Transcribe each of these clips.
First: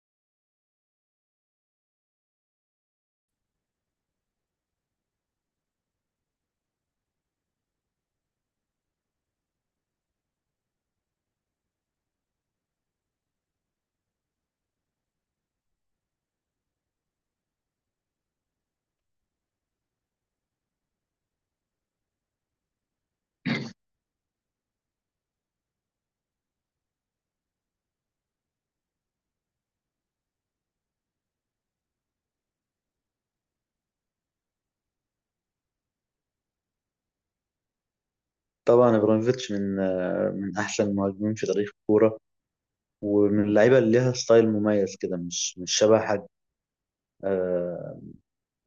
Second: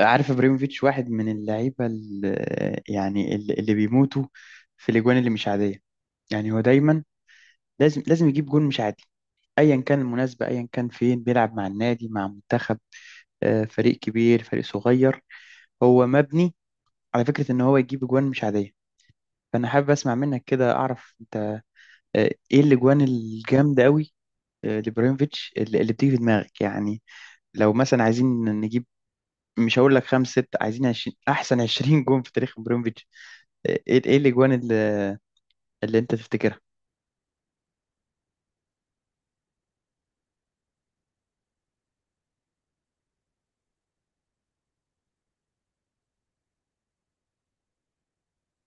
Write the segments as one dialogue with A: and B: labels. A: عارف ابراهيموفيتش واحد من اللعيبه اللي بيموتوا في الاجوان اللي مش عاديه. يعني هو دايما لازم يجيب جون مش عادي، ايا كان المناسبه، ايا كان فين بيلعب، مع النادي مع منتخب، فريق كبير فريق صغير. هو مبني على فكره ان هو يجيب اجوان مش عاديه. فانا حابب اسمع منك كده، اعرف انت ايه الاجوان الجامده قوي لابراهيموفيتش اللي بتيجي في دماغك. يعني لو مثلا عايزين نجيب، مش هقول لك خمس ست، عايزين 20، احسن 20 جون في تاريخ ابراهيموفيتش. ايه الاجوان اللي انت تفتكرها؟
B: طبعا ابراهيموفيتش من من احسن المهاجمين في تاريخ الكوره، ومن اللعيبه اللي ليها ستايل مميز كده، مش شبه حد. آه،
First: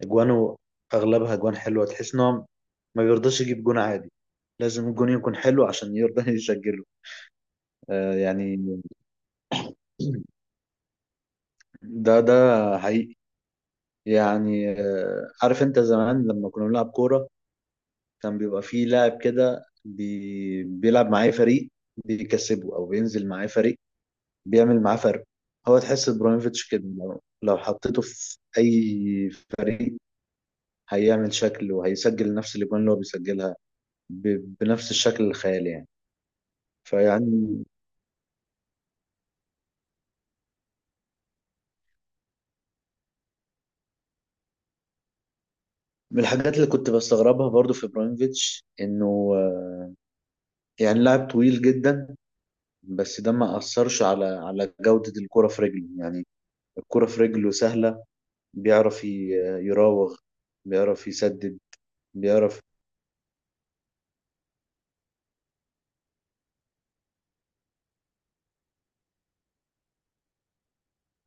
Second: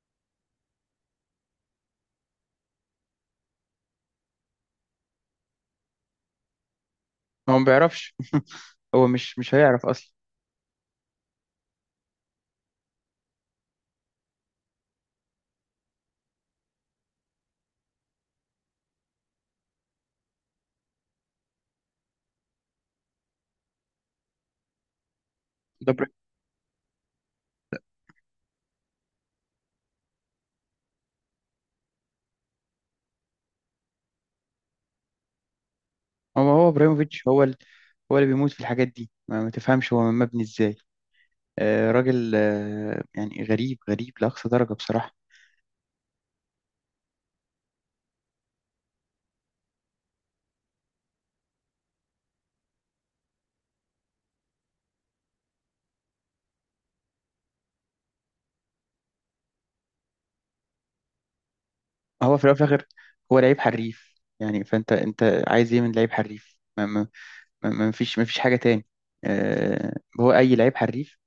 B: اجوانه اغلبها اجوان حلوه، تحس ان هو ما بيرضاش يجيب جون عادي، لازم الجون يكون حلو عشان يرضى يسجله.
A: هو ما بيعرفش،
B: يعني
A: هو مش هيعرف اصلا.
B: ده حقيقي. يعني عارف انت زمان لما كنا بنلعب كوره، كان بيبقى فيه لاعب كده بيلعب معاه فريق بيكسبه، او بينزل معاه فريق بيعمل معاه فرق. هو
A: ده بر...
B: تحس ابراهيموفيتش كده لو حطيته في اي فريق هيعمل شكل وهيسجل نفس الاجوان اللي هو بيسجلها بنفس الشكل الخيالي يعني.
A: هو هو ابراهيموفيتش هو ال...
B: فيعني
A: هو اللي بيموت في الحاجات دي، ما تفهمش هو مبني ازاي. آه راجل، آه يعني غريب لاقصى درجة بصراحة.
B: من الحاجات اللي كنت بستغربها برضو في ابراهيموفيتش انه، يعني، لاعب طويل جدا، بس ده ما اثرش على جودة الكرة في رجله يعني. الكرة في رجله سهلة، بيعرف يراوغ، بيعرف يسدد،
A: هو في الاول
B: بيعرف
A: وفي الاخر هو لعيب حريف، يعني فانت عايز ايه من لعيب حريف؟ ما فيش حاجة تاني. آه، هو اي لعيب حريف،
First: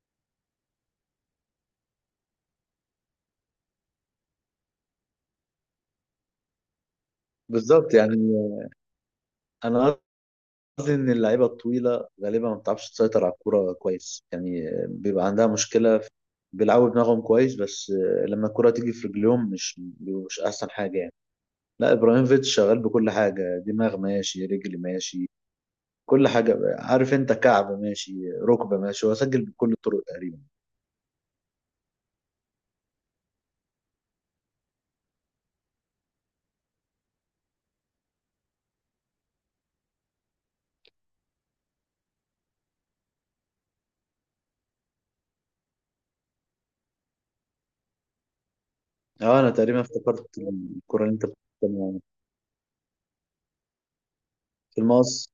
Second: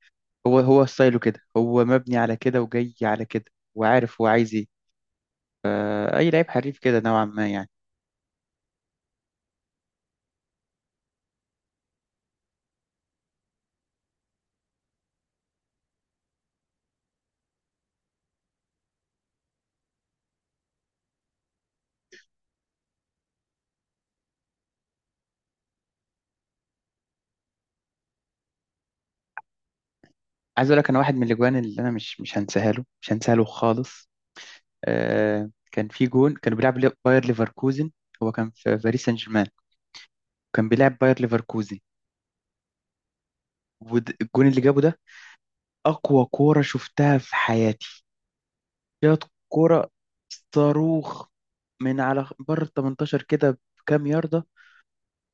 A: هو ستايله كده، هو مبني على كده وجاي على كده وعارف هو عايز ايه. اي لعيب حريف كده نوعا ما يعني.
B: بالظبط يعني. انا قصدي ان اللعيبه الطويله غالبا ما بتعرفش تسيطر على الكوره كويس، يعني بيبقى عندها مشكله بيلعبوا دماغهم كويس، بس لما الكره تيجي في رجليهم مش بيبقوا مش احسن حاجه يعني. لا، ابراهيموفيتش شغال بكل حاجه، دماغ ماشي، رجل ماشي، كل حاجه، عارف انت، كعب ماشي، ركبه ماشي، هو سجل بكل الطرق تقريبا.
A: عايز اقول لك، انا واحد من الاجوان اللي انا مش هنساها له خالص. آه كان في جون كانوا بيلعب باير ليفركوزن. هو كان في باريس سان جيرمان، كان بيلعب باير ليفركوزن، والجون اللي جابه ده اقوى كوره شفتها في حياتي. جت
B: اه انا تقريبا
A: كوره
B: افتكرت الكره اللي انت
A: صاروخ
B: بتتكلم
A: من
B: عنها،
A: على بره ال 18 كده بكام ياردة.
B: في المقص.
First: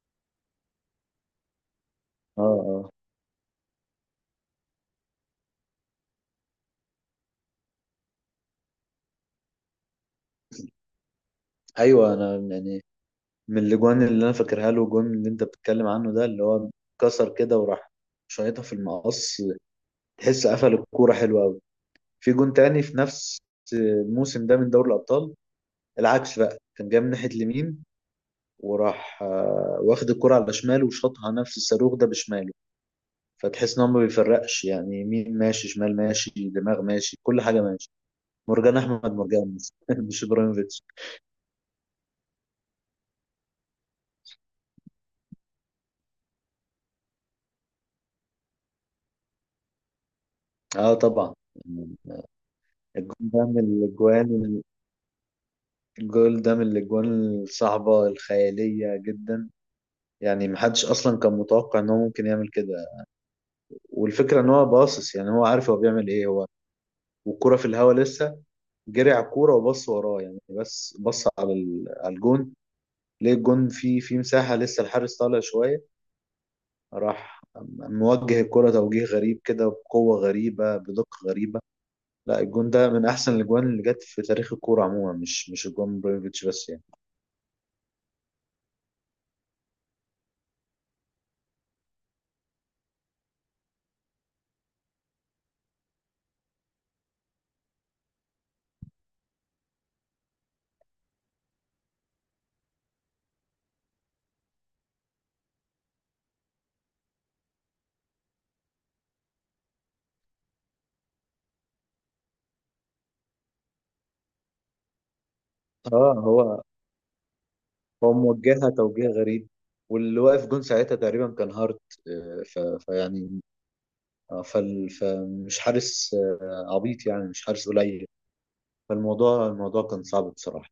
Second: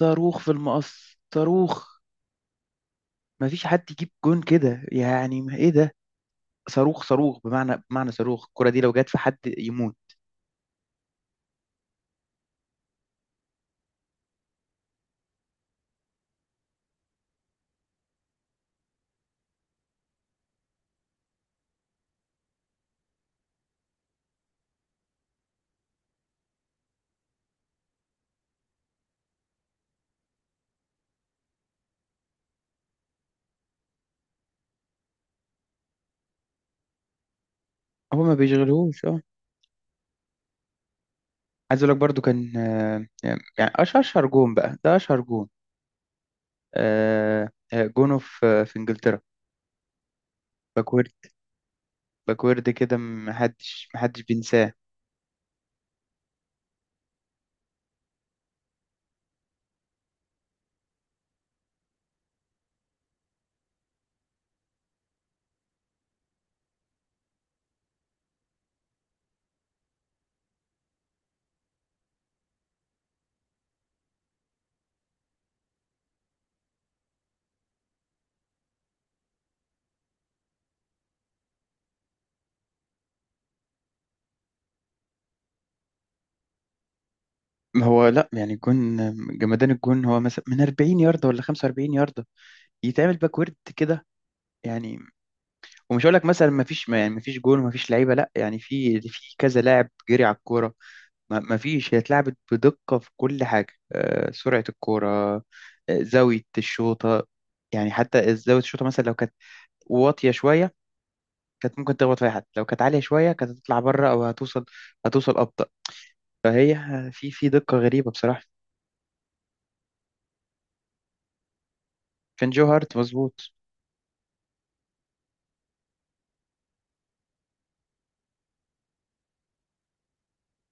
A: صاروخ في المقص، صاروخ.
B: اه، اه،
A: مفيش حد يجيب جون كده، يعني ما ايه ده؟ صاروخ صاروخ، بمعنى صاروخ. الكرة دي لو جت في حد يموت.
B: ايوه. انا يعني من الاجوان اللي انا فاكرها له الجون اللي انت بتتكلم عنه ده، اللي هو كسر كده وراح شايطها في المقص، تحس قفل الكوره حلو قوي. في جون تاني في نفس الموسم ده من دوري الابطال، العكس بقى، كان جاي من ناحيه اليمين وراح واخد الكرة على شماله وشاطها نفس الصاروخ ده بشماله. فتحس ان هو ما بيفرقش يعني، يمين ماشي، شمال ماشي، دماغ ماشي، كل حاجة ماشي.
A: هو ما
B: مرجان
A: بيشغلهوش.
B: احمد مرجان مش ابراهيموفيتش.
A: عايز اقول لك برضو كان، يعني اشهر جون بقى، ده اشهر جون، جونه في في انجلترا،
B: اه
A: باكورد.
B: طبعا. يعني
A: باكورد كده
B: الجون ده من
A: محدش
B: الاجوان،
A: بينساه.
B: الجول ده من الاجوان الصعبة الخيالية جدا، يعني محدش اصلا كان متوقع ان هو ممكن يعمل كده. والفكرة ان هو باصص، يعني هو عارف هو بيعمل ايه، هو والكرة في الهوا لسه جري على الكورة وبص وراه، يعني بس بص على على الجون، ليه الجون في مساحة لسه الحارس طالع شوية، راح موجه الكرة توجيه غريب كده، بقوة غريبة، بدقة غريبة. لا الجون ده من احسن الاجوان اللي جت في تاريخ الكورة عموما، مش الجون بريفيتش بس يعني.
A: ما هو لا، يعني الجون جمدان. الجون هو مثلا من 40 ياردة ولا 45 ياردة يتعمل باكورد كده. يعني ومش هقول لك مثلا ما فيش، ما يعني ما فيش جون وما فيش لعيبة، لا، يعني في في كذا لاعب جري على الكورة. ما فيش، هي اتلعبت بدقة في كل حاجة. سرعة الكورة، آه، زاوية الشوطة. يعني حتى زاوية الشوطة مثلا لو كانت واطية شوية كانت ممكن تخبط في أي حد، لو كانت عالية شوية كانت هتطلع بره أو هتوصل أبطأ.
B: اه، هو
A: فهي في في دقة غريبة
B: هو
A: بصراحة.
B: موجهها توجيه غريب، واللي واقف جون ساعتها تقريبا كان هارت. آه،
A: كان
B: ف...
A: جو هارت
B: فيعني
A: مظبوط.
B: فمش حارس عبيط يعني، مش حارس قليل. فالموضوع كان صعب بصراحة.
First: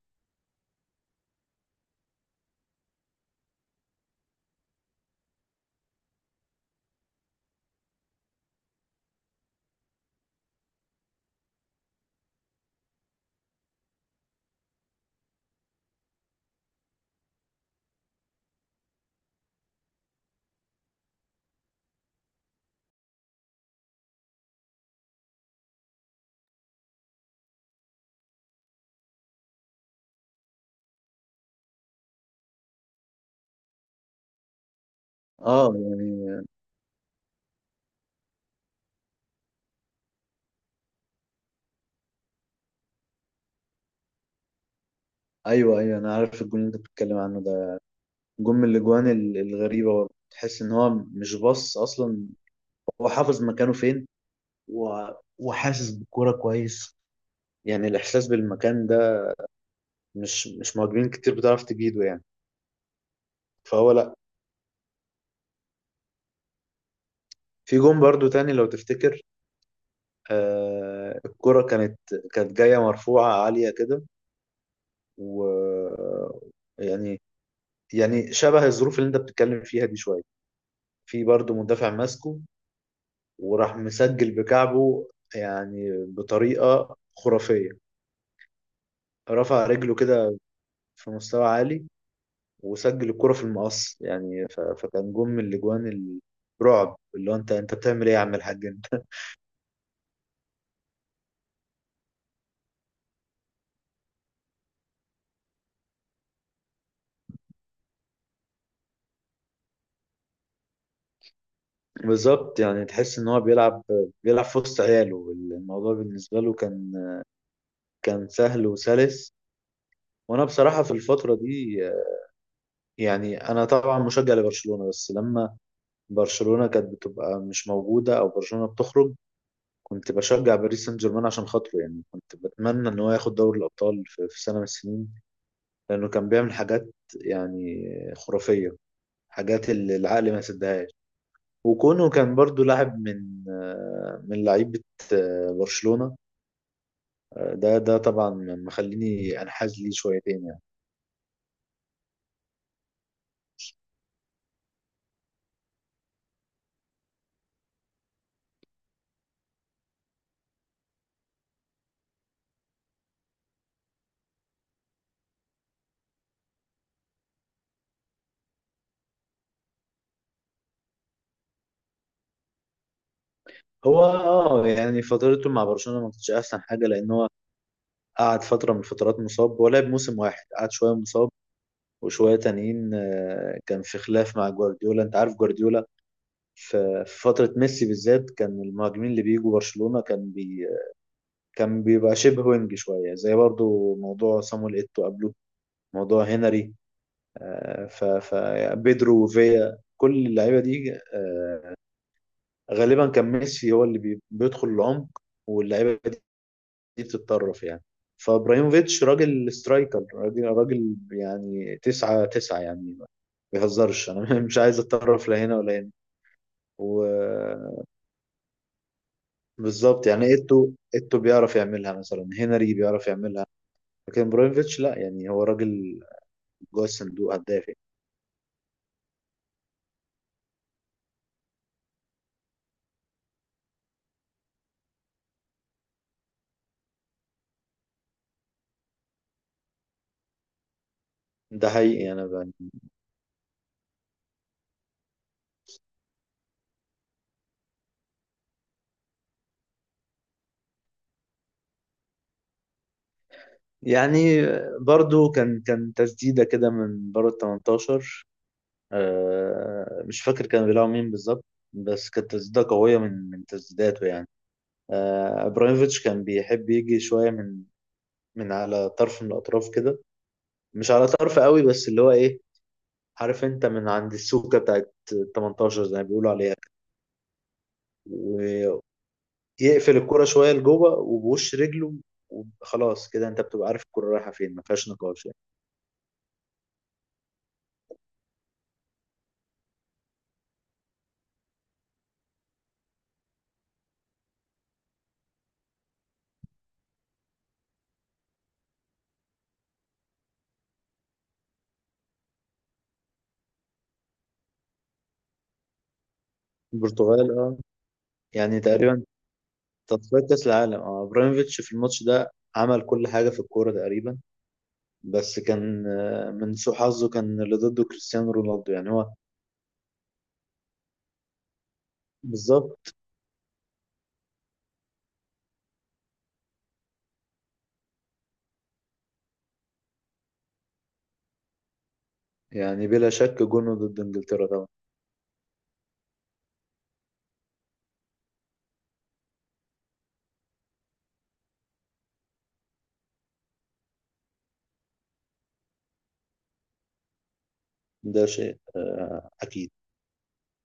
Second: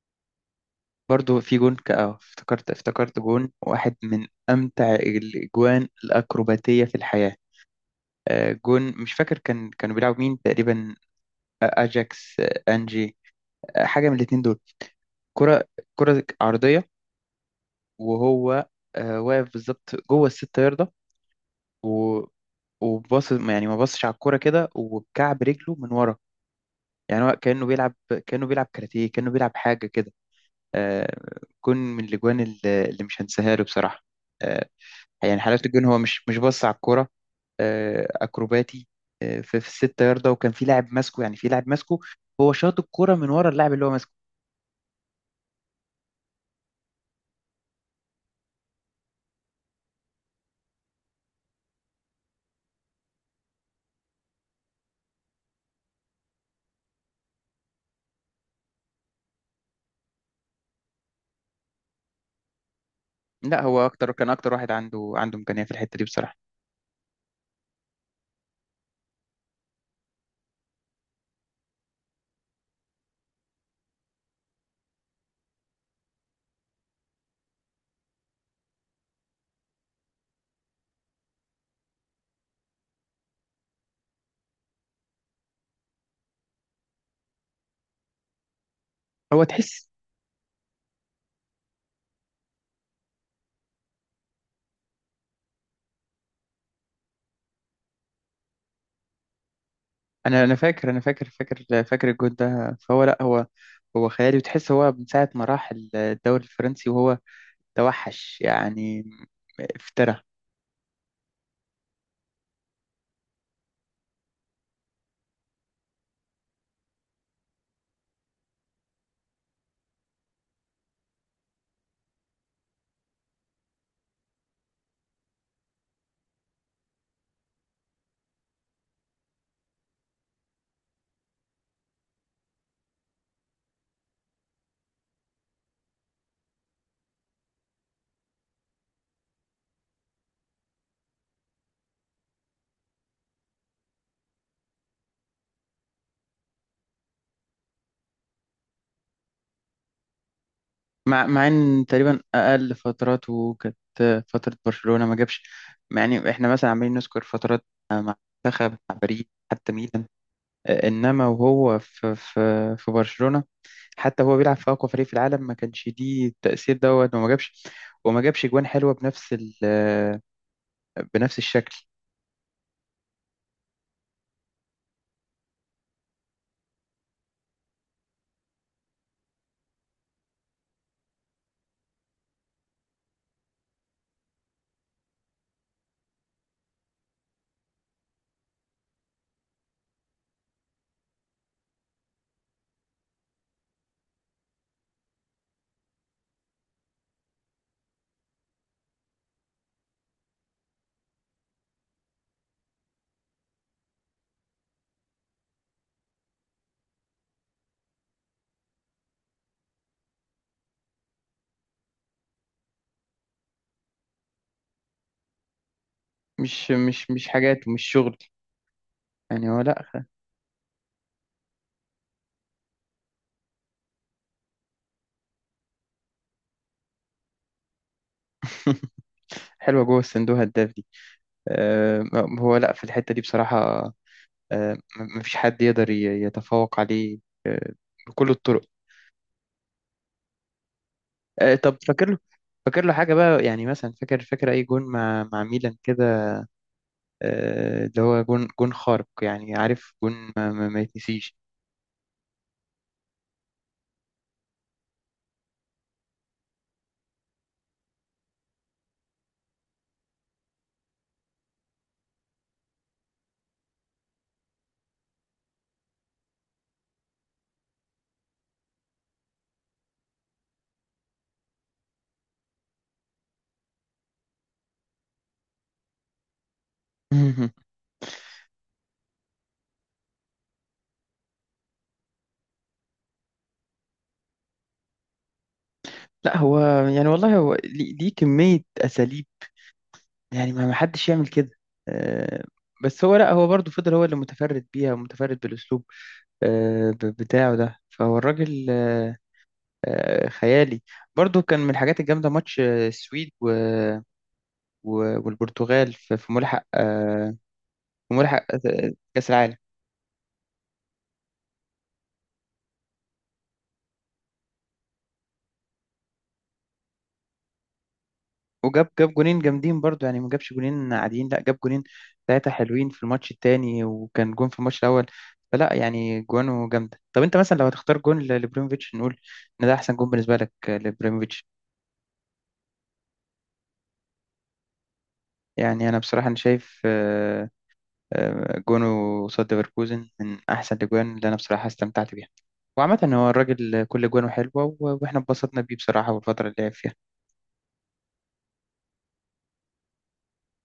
A: برضو في جون افتكرت جون واحد من أمتع الأجوان الأكروباتية في الحياة. جون مش فاكر كان كانوا بيلعبوا مين تقريبا، أجاكس أنجي، حاجة من الاتنين دول. كرة، كرة عرضية، وهو واقف بالظبط جوه الست ياردة و- وباص، يعني ما باصش على الكرة كده، وبكعب رجله من ورا. يعني هو كأنه بيلعب، كأنه بيلعب كاراتيه، كأنه بيلعب حاجة كده. آه، جون من الأجوان اللي مش هنساها له بصراحة. آه، يعني حلاوة
B: اه
A: الجون هو مش
B: يعني
A: مش باص على الكرة. أكروباتي في في الست ياردة، وكان في لاعب ماسكه، يعني في لاعب ماسكه، ههو شاط الكرة من ورا اللاعب اللي هو ماسكه.
B: ايوه، ايوه، انا عارف الجون اللي انت بتتكلم عنه ده. جون من الاجوان الغريبة برضه. تحس ان هو مش باص اصلا، هو حافظ مكانه فين، و... وحاسس بالكورة كويس. يعني الاحساس بالمكان ده مش مهاجمين كتير بتعرف تجيده يعني.
A: لا هو
B: فهو
A: أكتر،
B: لا،
A: كان أكتر واحد عنده إمكانية في الحتة دي بصراحة.
B: في جون برضو تاني لو تفتكر، الكرة كانت، كانت جاية مرفوعة عالية كده، و، يعني، يعني شبه الظروف اللي انت بتتكلم فيها دي شوية. في برضو مدافع ماسكه وراح مسجل بكعبه، يعني بطريقة خرافية،
A: هو
B: رفع
A: تحس.
B: رجله كده في مستوى عالي وسجل الكرة في المقص يعني. فكان جون من الاجوان الرعب، اللي هو انت بتعمل ايه يا عم الحاج انت.
A: انا فاكر الجون ده، فهو لا، هو هو خيالي. وتحس هو من ساعه ما راح الدوري الفرنسي وهو توحش يعني، افترى.
B: بالظبط يعني، تحس ان هو بيلعب، بيلعب في وسط عياله، الموضوع بالنسبة له كان، كان سهل وسلس. وانا بصراحه في الفتره دي، يعني، انا طبعا مشجع لبرشلونه، بس لما برشلونه كانت بتبقى مش موجوده او برشلونه بتخرج كنت بشجع باريس سان جيرمان عشان خاطره. يعني كنت بتمنى ان هو ياخد دوري الابطال في سنه من السنين، لانه كان بيعمل حاجات، يعني، خرافيه، حاجات اللي العقل ما يصدقهاش. وكونه كان برضو لاعب من من لعيبه برشلونه، ده طبعا مخليني انحاز ليه شويتين.
A: مع مع ان تقريبا اقل فتراته كانت فتره برشلونه، ما جابش. يعني احنا مثلا عمالين نذكر فترات، مع منتخب، مع باريس، حتى ميلان، انما وهو في في في برشلونه، حتى هو بيلعب في اقوى فريق في العالم، ما كانش دي التاثير دوت وما جابش. وما جابش جوان حلوه بنفس ال، بنفس الشكل.
B: هو اه يعني فترته مع برشلونة ما كانتش احسن حاجة، لان هو قعد فترة من الفترات مصاب، ولعب موسم واحد قعد شوية مصاب، وشوية تانيين كان في خلاف مع جوارديولا، انت عارف جوارديولا. في فترة ميسي بالذات كان المهاجمين اللي بيجوا برشلونة كان كان بيبقى شبه وينج شوية، زي برضو موضوع صامويل ايتو قبله، موضوع هنري، آه، ف ف بيدرو وفيا، كل اللعيبة دي، غالبا كان ميسي هو اللي بيدخل العمق، واللعيبة دي بتتطرف يعني. فابراهيموفيتش راجل سترايكر، راجل يعني، تسعة يعني، ما بيهزرش انا. مش عايز اتطرف لا هنا ولا هنا.
A: مش حاجات ومش شغل، يعني هو لا.
B: وبالظبط يعني، ايتو بيعرف يعملها، مثلا هنري بيعرف يعملها، لكن ابراهيموفيتش لا، يعني هو راجل جوه الصندوق، هداف يعني.
A: حلوة جوه الصندوق هداف دي. آه، هو لا في الحتة دي بصراحة. مفيش حد يقدر يتفوق عليه بكل الطرق.
B: ده
A: طب فاكر
B: حقيقي
A: له،
B: انا بقى.
A: فاكر له حاجة بقى، يعني مثلا فاكر أي جون مع مع ميلان كده، اللي هو جون خارق، يعني عارف جون ما يتنسيش.
B: يعني برضو كان تسديدة كده من بره ال 18. مش فاكر كان بيلعب مين بالظبط، بس كانت تسديدة قوية من تسديداته يعني. ابراهيموفيتش كان بيحب يجي شويه من من على طرف من الاطراف كده، مش على طرف قوي، بس اللي هو ايه، عارف انت، من عند السوكه بتاعت 18 زي ما بيقولوا عليها، ويقفل الكرة شويه لجوه وبوش رجله، وخلاص كده انت بتبقى عارف الكرة رايحه فين، ما فيهاش نقاش يعني.
A: لا هو، يعني والله هو ليه كمية أساليب، يعني ما ما حدش يعمل كده. آه، بس هو لا، هو برضه فضل هو اللي متفرد بيها ومتفرد بالأسلوب بتاعه ده، فهو الراجل خيالي. برضه كان من الحاجات الجامدة ماتش السويد والبرتغال في في ملحق،
B: البرتغال، اه، يعني تقريبا
A: كأس العالم.
B: تصفيات كاس العالم. اه ابراهيموفيتش في الماتش ده عمل كل حاجه في الكوره تقريبا، بس كان من سوء حظه كان اللي ضده كريستيانو رونالدو
A: وجاب
B: يعني هو.
A: جاب جونين جامدين برضو، يعني ما جابش جونين عاديين، لا جاب جونين ثلاثة حلوين
B: بالظبط
A: في الماتش التاني وكان جون في الماتش الأول. فلا يعني جوانه جامدة. طب أنت مثلا لو هتختار جون لبريموفيتش، نقول إن ده أحسن جون بالنسبة لك لبريموفيتش؟
B: يعني، بلا شك جونه ضد انجلترا طبعا.
A: يعني أنا بصراحة أنا شايف جونه قصاد ليفركوزن من أحسن الأجوان اللي أنا بصراحة استمتعت بيها. وعامة هو الراجل كل جوانه حلوة، وإحنا اتبسطنا بيه بصراحة، والفترة اللي لعب فيها
B: ده شيء اكيد.